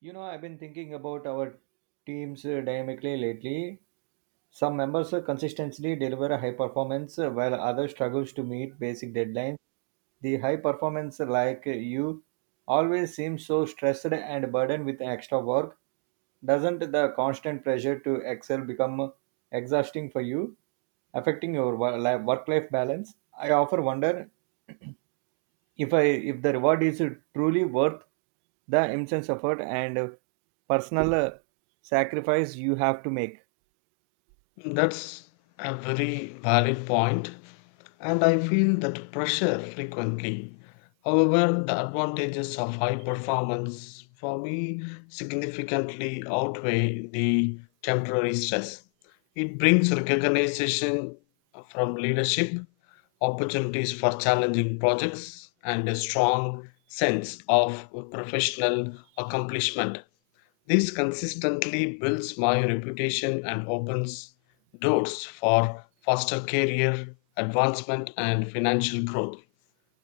You know, I've been thinking about our teams dynamically lately. Some members consistently deliver a high performance while others struggles to meet basic deadlines. The high performance you always seems so stressed and burdened with extra work. Doesn't the constant pressure to excel become exhausting for you, affecting your work life balance? I often wonder if i if the reward is truly worth the immense effort and personal sacrifice you have to make. That's a very valid point, and I feel that pressure frequently. However, the advantages of high performance for me significantly outweigh the temporary stress. It brings recognition from leadership, opportunities for challenging projects, and a strong sense of professional accomplishment. This consistently builds my reputation and opens doors for faster career advancement and financial growth.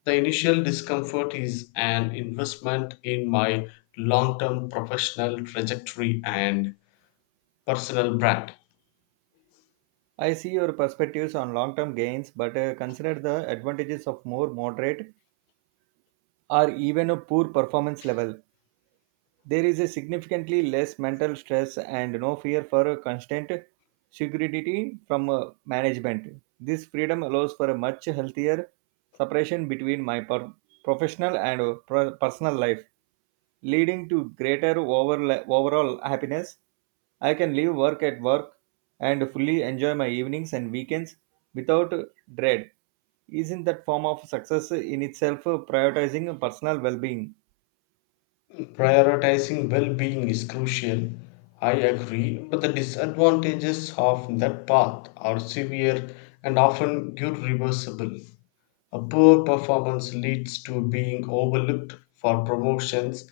The initial discomfort is an investment in my long term professional trajectory and personal brand. I see your perspectives on long term gains, but consider the advantages of more moderate or even a poor performance level. There is a significantly less mental stress and no fear for a constant security from management. This freedom allows for a much healthier separation between professional and personal life, leading to greater overall happiness. I can leave work at work and fully enjoy my evenings and weekends without dread. Isn't that form of success in itself prioritizing personal well-being? Prioritizing well being is crucial, I agree, but the disadvantages of that path are severe and often irreversible. A poor performance leads to being overlooked for promotions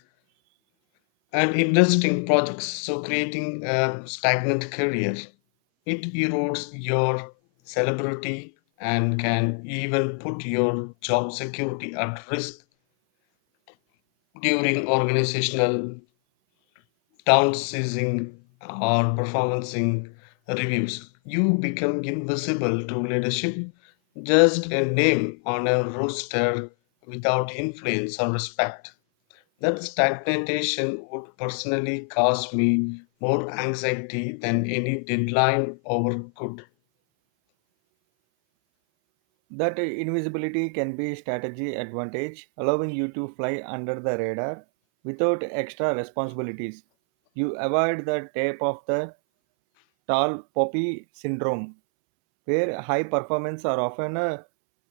and interesting projects, so creating a stagnant career. It erodes your celebrity and can even put your job security at risk during organizational downsizing or performancing reviews. You become invisible to leadership, just a name on a roster without influence or respect. That stagnation would personally cause me more anxiety than any deadline ever could. That invisibility can be strategy advantage, allowing you to fly under the radar without extra responsibilities. You avoid the tape of the tall poppy syndrome, where high performance are often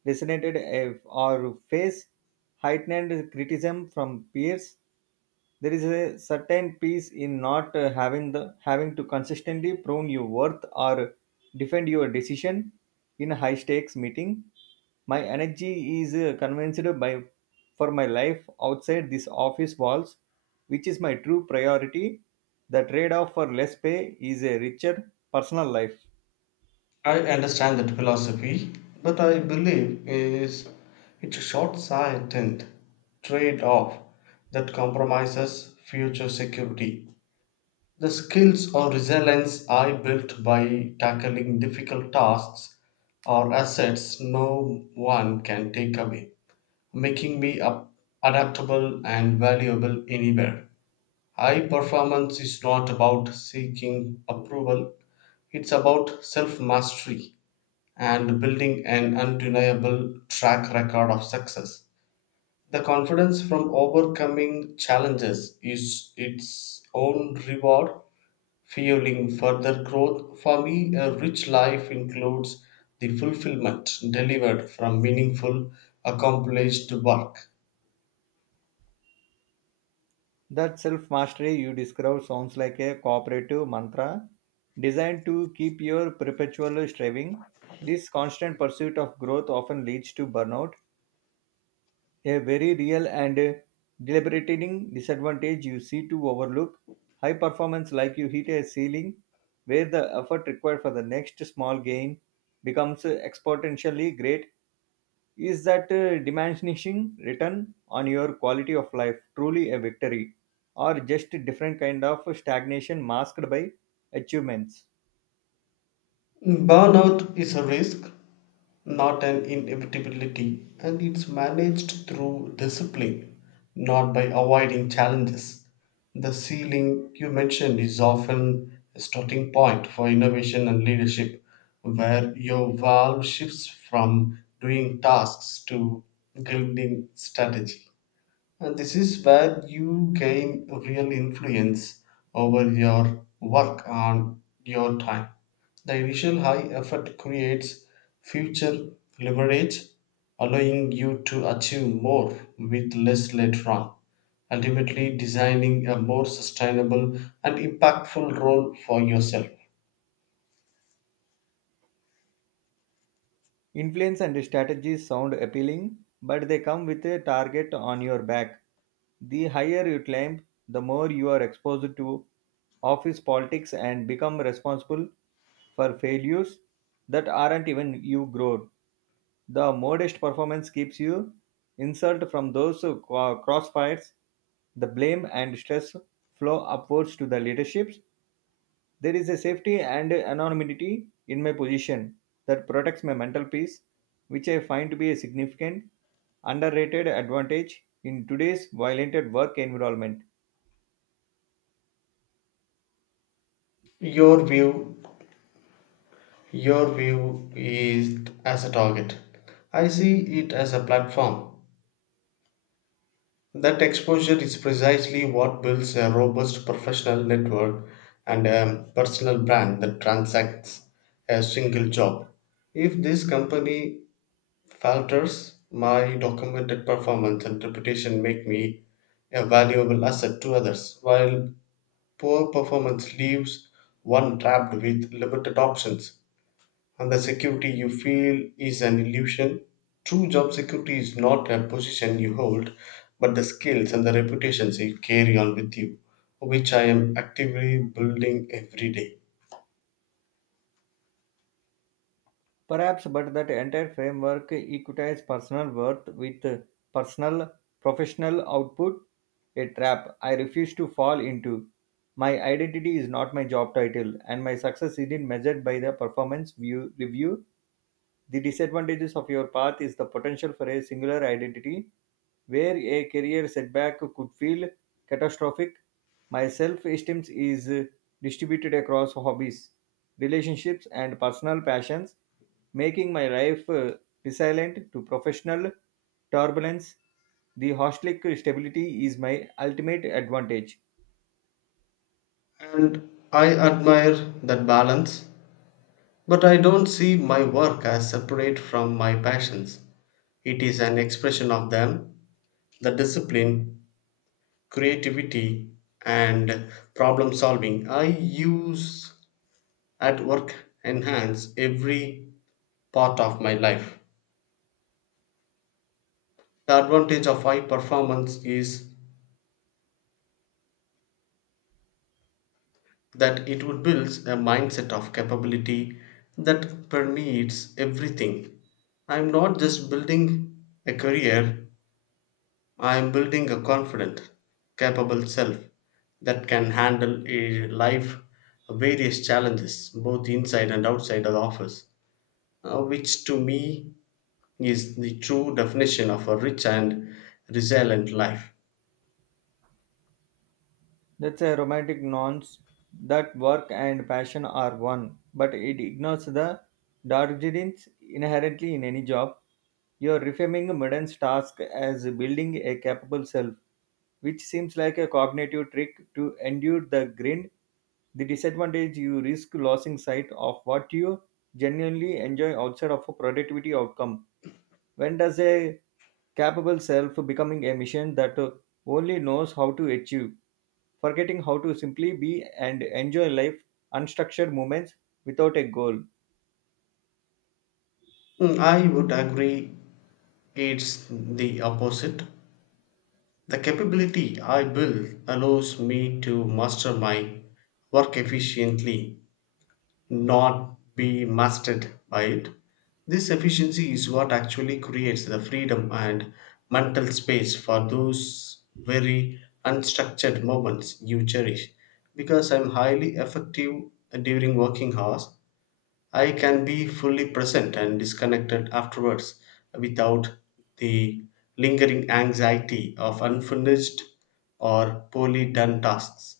designated or face heightened criticism from peers. There is a certain peace in not having to consistently prove your worth or defend your decision in a high stakes meeting. My energy is convinced by for my life outside this office walls, which is my true priority. The trade off for less pay is a richer personal life. I understand that philosophy, but I believe is it's a short-sighted trade-off that compromises future security. The skills or resilience I built by tackling difficult tasks are assets no one can take away. Making me up adaptable and valuable anywhere. High performance is not about seeking approval, it's about self mastery and building an undeniable track record of success. The confidence from overcoming challenges is its own reward, fueling further growth. For me, a rich life includes the fulfillment delivered from meaningful, accomplished work. That self mastery you describe sounds like a cooperative mantra designed to keep your perpetual striving. This constant pursuit of growth often leads to burnout, a very real and debilitating disadvantage you see to overlook. High performance, like you hit a ceiling where the effort required for the next small gain becomes exponentially great. Is that diminishing return on your quality of life truly a victory, or just a different kind of stagnation masked by achievements? Burnout is a risk, not an inevitability, and it's managed through discipline, not by avoiding challenges. The ceiling you mentioned is often a starting point for innovation and leadership, where your valve shifts from doing tasks to building strategy. And this is where you gain real influence over your work on your time. The initial high effort creates future leverage, allowing you to achieve more with less later on, ultimately designing a more sustainable and impactful role for yourself. Influence and strategies sound appealing, but they come with a target on your back. The higher you climb, the more you are exposed to office politics and become responsible for failures that aren't even you grown. The modest performance keeps you insult from those crossfires. The blame and stress flow upwards to the leaderships. There is a safety and anonymity in my position that protects my mental peace, which I find to be a significant underrated advantage in today's violent work environment. Your view, your view is as a target. I see it as a platform. That exposure is precisely what builds a robust professional network and a personal brand that transacts a single job. If this company falters, my documented performance and reputation make me a valuable asset to others, while poor performance leaves one trapped with limited options and the security you feel is an illusion. True job security is not a position you hold, but the skills and the reputations you carry on with you, which I am actively building every day. Perhaps, but that entire framework equates personal worth with personal professional output, a trap I refuse to fall into. My identity is not my job title, and my success isn't measured by the performance view, review. The disadvantages of your path is the potential for a singular identity, where a career setback could feel catastrophic. My self esteem is distributed across hobbies, relationships, and personal passions, making my life resilient to professional turbulence. The hostelic stability is my ultimate advantage. And I admire that balance, but I don't see my work as separate from my passions. It is an expression of them. The discipline, creativity, and problem solving I use at work enhance every part of my life. The advantage of high performance is that it would build a mindset of capability that permeates everything. I'm not just building a career, I'm building a confident, capable self that can handle a life various challenges both inside and outside of the office, which to me is the true definition of a rich and resilient life. That's a romantic nonce that work and passion are one, but it ignores the Darjeeling's inherently in any job. You're reframing a modern task as building a capable self, which seems like a cognitive trick to endure the grind. The disadvantage you risk losing sight of what you genuinely enjoy outside of a productivity outcome. When does a capable self becoming a machine that only knows how to achieve, forgetting how to simply be and enjoy life, unstructured moments without a goal? Mm, I would agree. It's the opposite. The capability I built allows me to master my work efficiently, not be mastered by it. This efficiency is what actually creates the freedom and mental space for those very unstructured moments you cherish. Because I'm highly effective during working hours, I can be fully present and disconnected afterwards without the lingering anxiety of unfinished or poorly done tasks.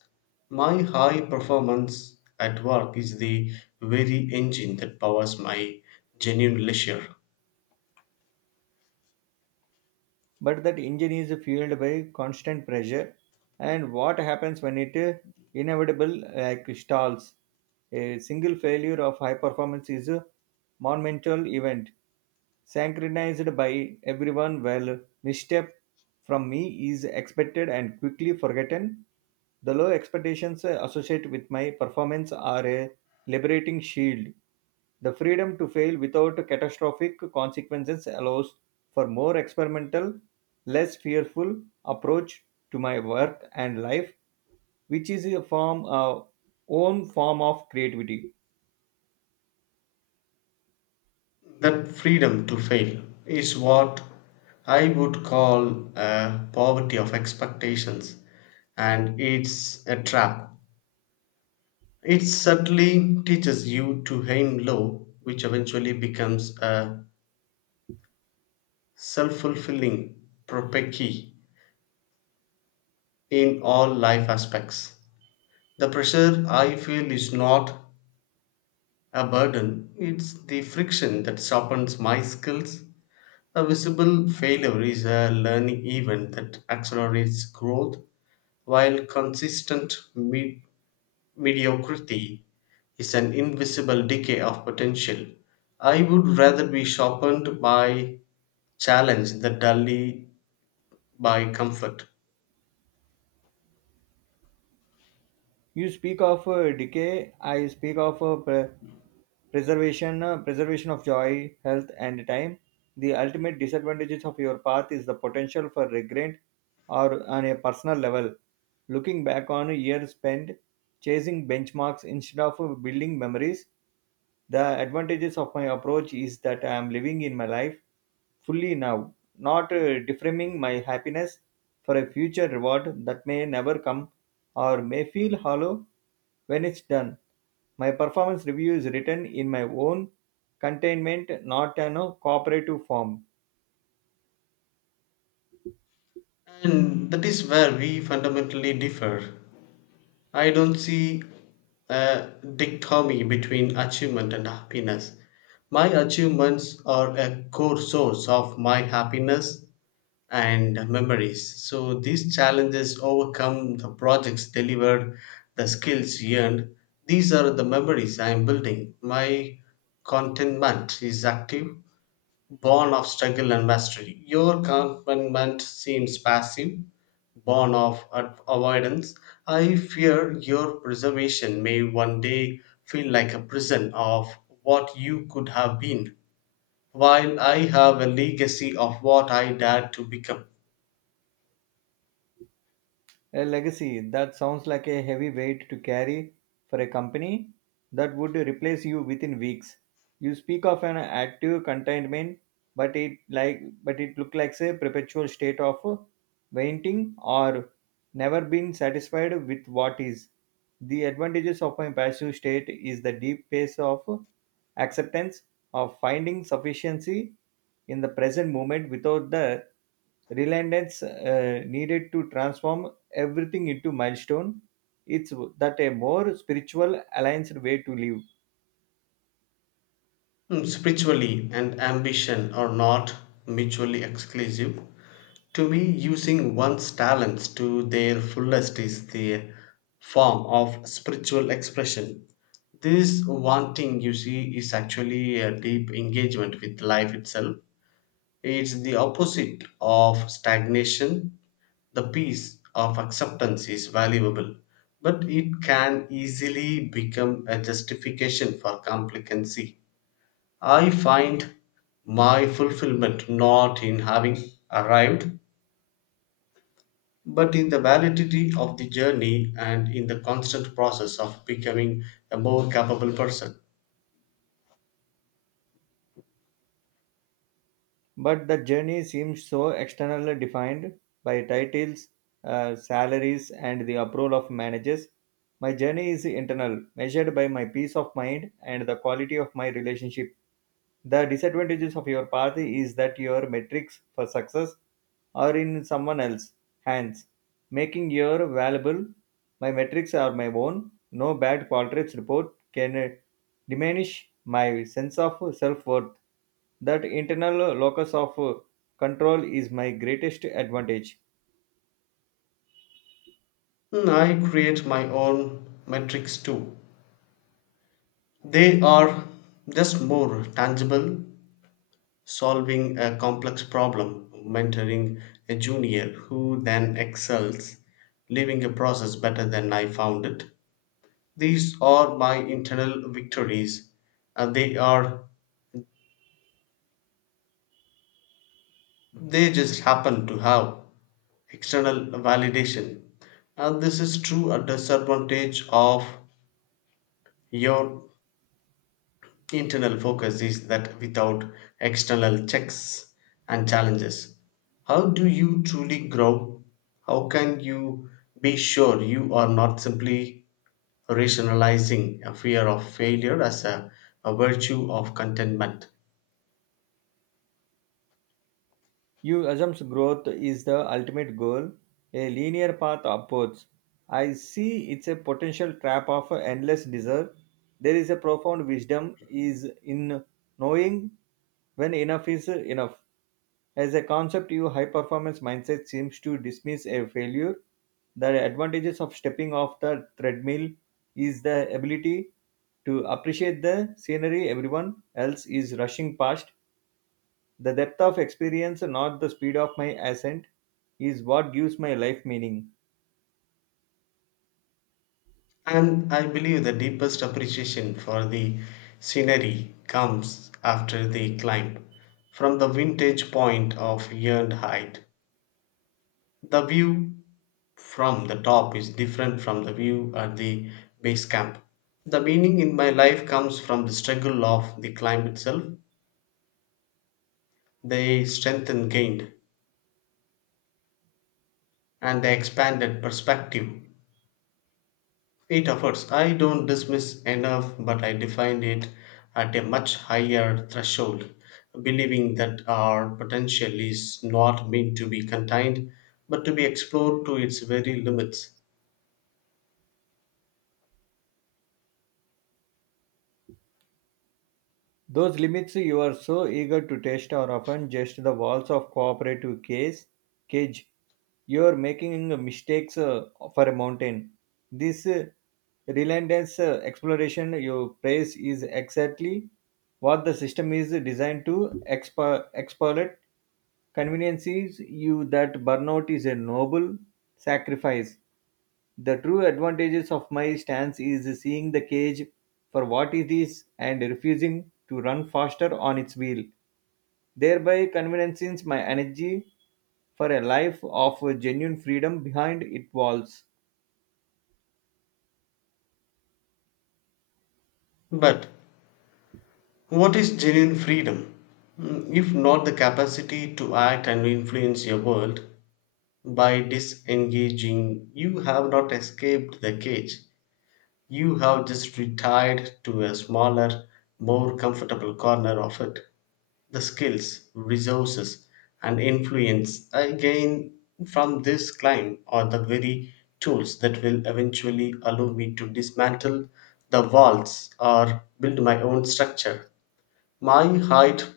My high performance at work is the very engine that powers my genuine leisure. But that engine is fueled by constant pressure, and what happens when it inevitable like stalls? A single failure of high performance is a monumental event synchronized by everyone well misstep from me is expected and quickly forgotten. The low expectations associated with my performance are a liberating shield. The freedom to fail without catastrophic consequences allows for more experimental, less fearful approach to my work and life, which is a own form of creativity. That freedom to fail is what I would call a poverty of expectations, and it's a trap. It subtly teaches you to aim low, which eventually becomes a self fulfilling prophecy in all life aspects. The pressure I feel is not a burden, it's the friction that softens my skills. A visible failure is a learning event that accelerates growth, while consistent mid. mediocrity is an invisible decay of potential. I would rather be sharpened by challenge than dully by comfort. You speak of decay. I speak of preservation, preservation of joy, health, and time. The ultimate disadvantages of your path is the potential for regret, or on a personal level, looking back on a year spent chasing benchmarks instead of building memories. The advantages of my approach is that I am living in my life fully now, not deframing my happiness for a future reward that may never come or may feel hollow when it's done. My performance review is written in my own containment, not in a cooperative form. And that is where we fundamentally differ. I don't see a dichotomy between achievement and happiness. My achievements are a core source of my happiness, and memories. So these challenges overcome the projects delivered, the skills earned. These are the memories I am building. My contentment is active, born of struggle and mastery. Your contentment seems passive, born of avoidance. I fear your preservation may one day feel like a prison of what you could have been, while I have a legacy of what I dared to become. A legacy that sounds like a heavy weight to carry for a company that would replace you within weeks. You speak of an active containment, but it looks like a perpetual state of waiting or never being satisfied with what is. The advantages of my passive state is the deep pace of acceptance, of finding sufficiency in the present moment without the reliance needed to transform everything into milestone. It's that a more spiritual, aligned way to live. Hmm, spiritually and ambition are not mutually exclusive. To me, using one's talents to their fullest is the form of spiritual expression. This wanting, you see, is actually a deep engagement with life itself. It's the opposite of stagnation. The peace of acceptance is valuable, but it can easily become a justification for complacency. I find my fulfillment not in having arrived, but in the validity of the journey and in the constant process of becoming a more capable person. But the journey seems so externally defined by titles, salaries, and the approval of managers. My journey is internal, measured by my peace of mind and the quality of my relationship. The disadvantages of your path is that your metrics for success are in someone else's hands, making your valuable. My metrics are my own. No bad portraits report can diminish my sense of self worth. That internal locus of control is my greatest advantage. Hmm, I create my own metrics too. They are just more tangible, solving a complex problem, mentoring a junior who then excels, leaving a process better than I found it. These are my internal victories and they just happen to have external validation. And this is true. A disadvantage of your internal focus is that without external checks and challenges, how do you truly grow? How can you be sure you are not simply rationalizing a fear of failure as a virtue of contentment? You assumes growth is the ultimate goal, a linear path upwards. I see it's a potential trap of endless desire. There is a profound wisdom is in knowing when enough is enough. As a concept, your high performance mindset seems to dismiss a failure. The advantages of stepping off the treadmill is the ability to appreciate the scenery everyone else is rushing past, the depth of experience, not the speed of my ascent, is what gives my life meaning. And I believe the deepest appreciation for the scenery comes after the climb. From the vintage point of yearned height, the view from the top is different from the view at the base camp. The meaning in my life comes from the struggle of the climb itself, the strength and gained, and the expanded perspective it offers. I don't dismiss enough, but I define it at a much higher threshold, believing that our potential is not meant to be contained, but to be explored to its very limits. Those limits you are so eager to test are often just the walls of cage. You are making mistakes for a mountain. This relentless exploration you praise is exactly what the system is designed to exploit. Conveniences you that burnout is a noble sacrifice. The true advantages of my stance is seeing the cage for what it is and refusing to run faster on its wheel, thereby convening my energy for a life of genuine freedom behind its walls. But what is genuine freedom? Mm, if not the capacity to act and influence your world, by disengaging, you have not escaped the cage. You have just retired to a smaller, more comfortable corner of it. The skills, resources, and influence I gain from this climb are the very tools that will eventually allow me to dismantle the walls or build my own structure. My height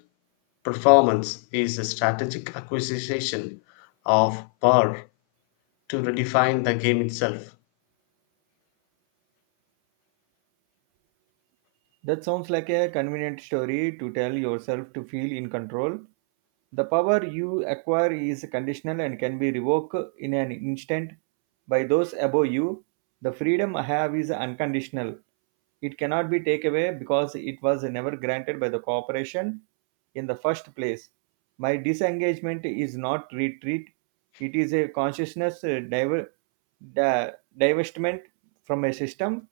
performance is a strategic acquisition of power to redefine the game itself. That sounds like a convenient story to tell yourself to feel in control. The power you acquire is conditional and can be revoked in an instant by those above you. The freedom I have is unconditional. It cannot be taken away because it was never granted by the corporation in the first place. My disengagement is not retreat, it is a consciousness di- divestment from a system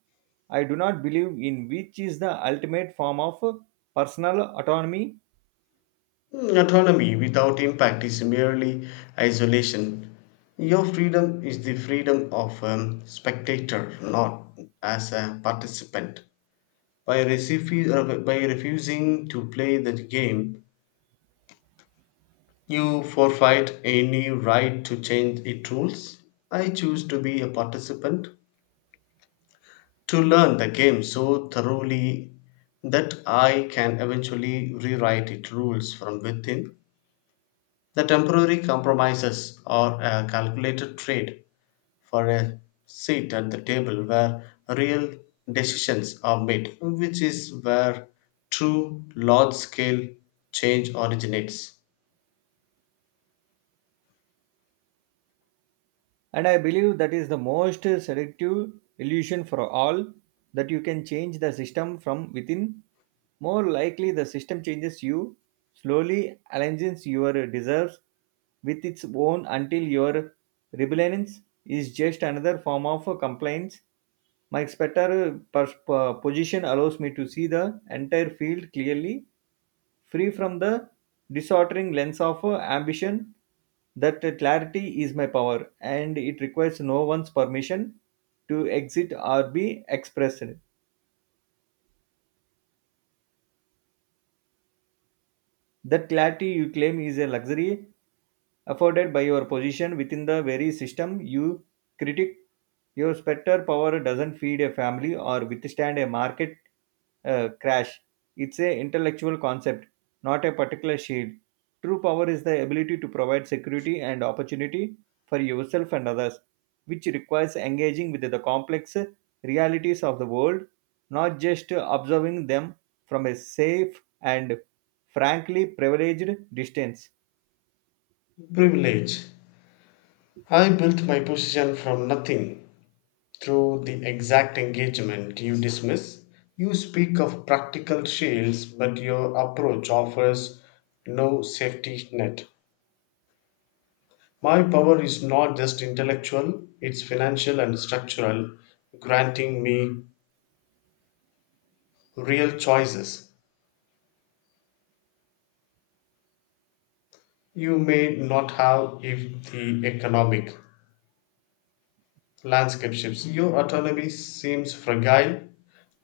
I do not believe in, which is the ultimate form of personal autonomy. Mm, autonomy without impact is merely isolation. Your freedom is the freedom of a spectator, not as a participant. By refusing to play the game, you forfeit any right to change its rules. I choose to be a participant, to learn the game so thoroughly that I can eventually rewrite its rules from within. The temporary compromises are a calculated trade for a seat at the table where real decisions are made, which is where true large scale change originates. And I believe that is the most seductive illusion for all, that you can change the system from within. More likely, the system changes you, slowly aligns your desires with its own until your rebellion is just another form of compliance. My position allows me to see the entire field clearly, free from the disordering lens of ambition. That clarity is my power and it requires no one's permission to exit or be expressed. That clarity you claim is a luxury afforded by your position within the very system you critic. Your specter power doesn't feed a family or withstand a market crash. It's a intellectual concept, not a particular shield. True power is the ability to provide security and opportunity for yourself and others, which requires engaging with the complex realities of the world, not just observing them from a safe and frankly privileged distance. Privilege. I built my position from nothing through the exact engagement you dismiss. You speak of practical shields, but your approach offers no safety net. My power is not just intellectual, it's financial and structural, granting me real choices you may not have if the economic landscape shifts. Your autonomy seems fragile,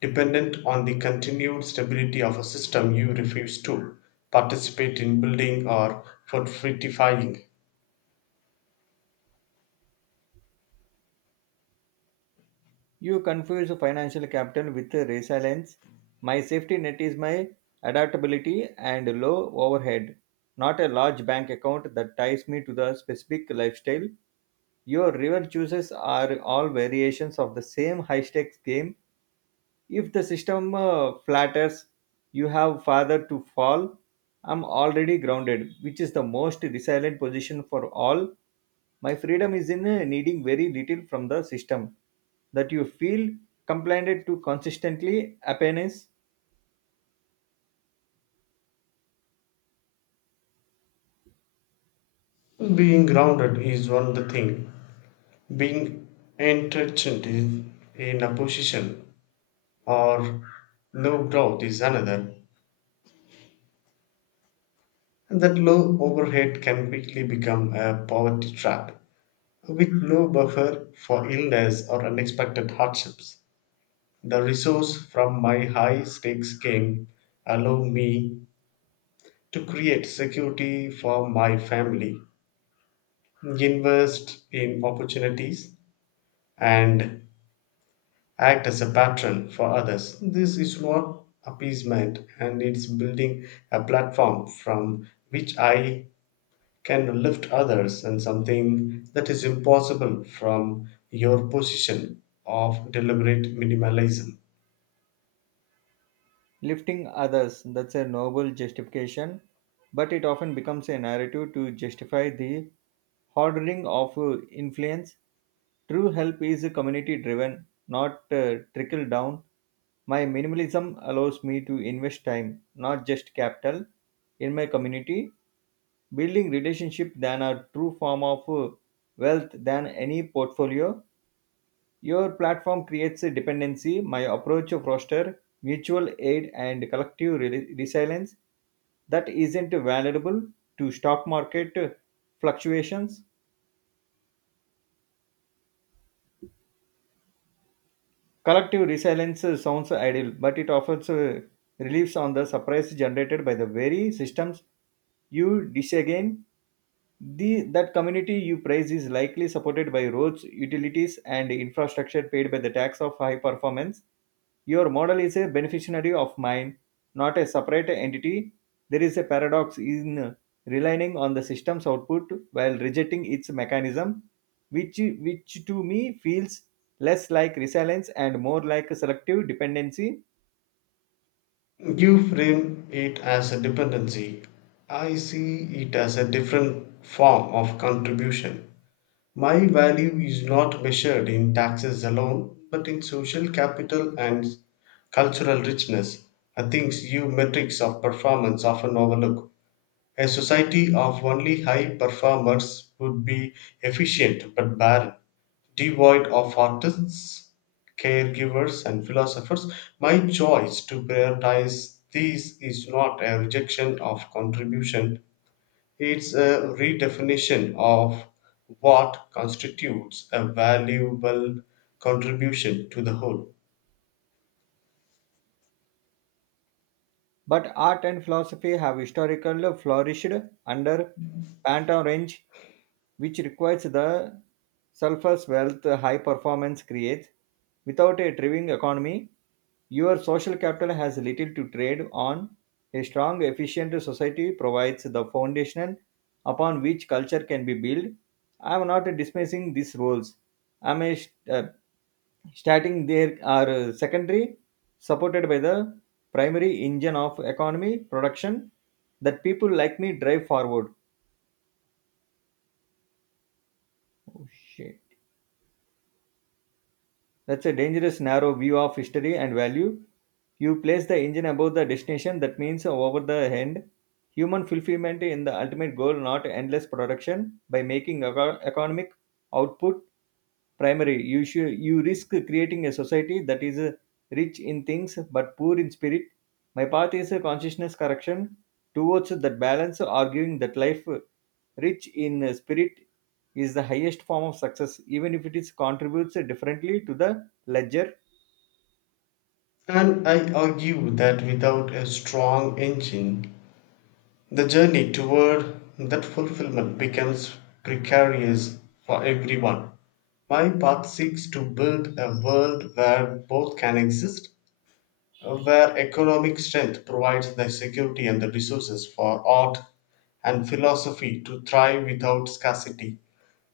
dependent on the continued stability of a system you refuse to participate in building or for fortifying. You confuse financial capital with resilience. My safety net is my adaptability and low overhead, not a large bank account that ties me to the specific lifestyle. Your river choices are all variations of the same high stakes game. If the system flatters, you have farther to fall. I'm already grounded, which is the most resilient position for all. My freedom is in needing very little from the system that you feel compliant to consistently happiness. Being grounded is one the thing. Being entrenched in a position or low growth is another. And that low overhead can quickly become a poverty trap. With no buffer for illness or unexpected hardships, the resource from my high stakes game allow me to create security for my family, invest in opportunities, and act as a patron for others. This is not appeasement and it's building a platform from which I can lift others and something that is impossible from your position of deliberate minimalism. Lifting others, that's a noble justification, but it often becomes a narrative to justify the hoarding of influence. True help is community driven, not trickle down. My minimalism allows me to invest time, not just capital, in my community, building relationship than a true form of wealth than any portfolio. Your platform creates a dependency. My approach fosters mutual aid and collective resilience that isn't valuable to stock market fluctuations. Collective resilience sounds ideal, but it offers reliefs on the surprise generated by the very systems you disagreed. That community you praise is likely supported by roads, utilities, and infrastructure paid by the tax of high performance. Your model is a beneficiary of mine, not a separate entity. There is a paradox in relying on the system's output while rejecting its mechanism, which to me feels less like resilience and more like a selective dependency. You frame it as a dependency. I see it as a different form of contribution. My value is not measured in taxes alone, but in social capital and cultural richness, are things you metrics of performance often overlook. A society of only high performers would be efficient but barren, devoid of artists, caregivers, and philosophers. My choice to prioritize these is not a rejection of contribution, it's a redefinition of what constitutes a valuable contribution to the whole. But art and philosophy have historically flourished under Pantone range, which requires the sulfur's wealth high performance creates. Without a thriving economy, your social capital has little to trade on. A strong, efficient society provides the foundation upon which culture can be built. I am not dismissing these roles. I am a, st- Starting there are secondary, supported by the primary engine of economy production that people like me drive forward. Oh, shit. That's a dangerous, narrow view of history and value. You place the engine above the destination, that means over the end. Human fulfillment in the ultimate goal, not endless production. By making economic output primary you should, you risk creating a society that is rich in things but poor in spirit. My path is a consciousness correction towards that balance, arguing that life rich in spirit is the highest form of success, even if it is contributes differently to the ledger. And I argue that without a strong engine, the journey toward that fulfilment becomes precarious for everyone. My path seeks to build a world where both can exist, where economic strength provides the security and the resources for art and philosophy to thrive without scarcity.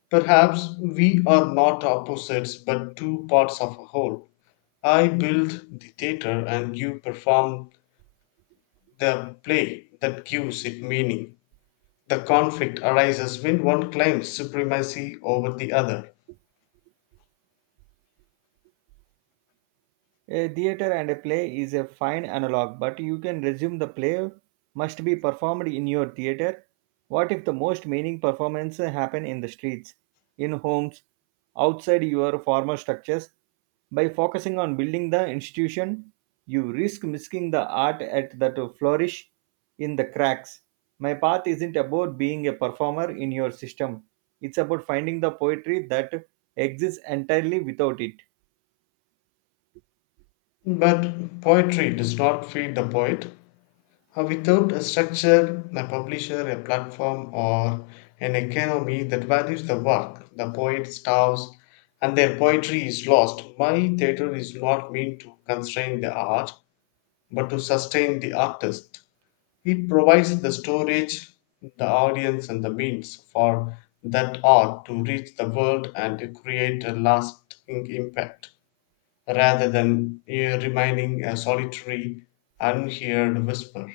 Perhaps we are not opposites but two parts of a whole. I build the theater and you perform the play that gives it meaning. The conflict arises when one claims supremacy over the other. A theater and a play is a fine analog, but you can resume the play must be performed in your theater. What if the most meaning performances happen in the streets, in homes, outside your formal structures? By focusing on building the institution, you risk missing the art at that flourish in the cracks. My path isn't about being a performer in your system. It's about finding the poetry that exists entirely without it. But poetry does not feed the poet. Without a structure, a publisher, a platform, or an economy that values the work, the poet starves and their poetry is lost. My theatre is not meant to constrain the art, but to sustain the artist. It provides the storage, the audience, and the means for that art to reach the world and to create a lasting impact, rather than remaining a solitary, unheard whisper.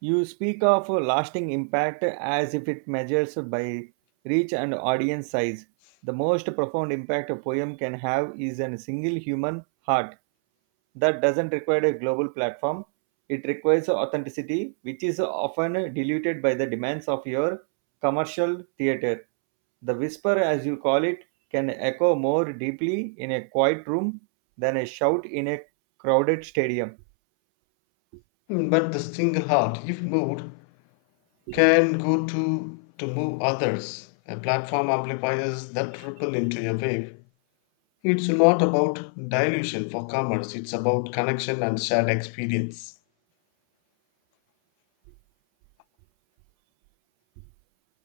You speak of lasting impact as if it measures by reach and audience size. The most profound impact a poem can have is a single human heart. That doesn't require a global platform. It requires authenticity, which is often diluted by the demands of your commercial theater. The whisper, as you call it, can echo more deeply in a quiet room than a shout in a crowded stadium. Mm, but the single heart, if moved, can go to move others. A platform amplifies that ripple into a wave. It's not about dilution for commerce, it's about connection and shared experience.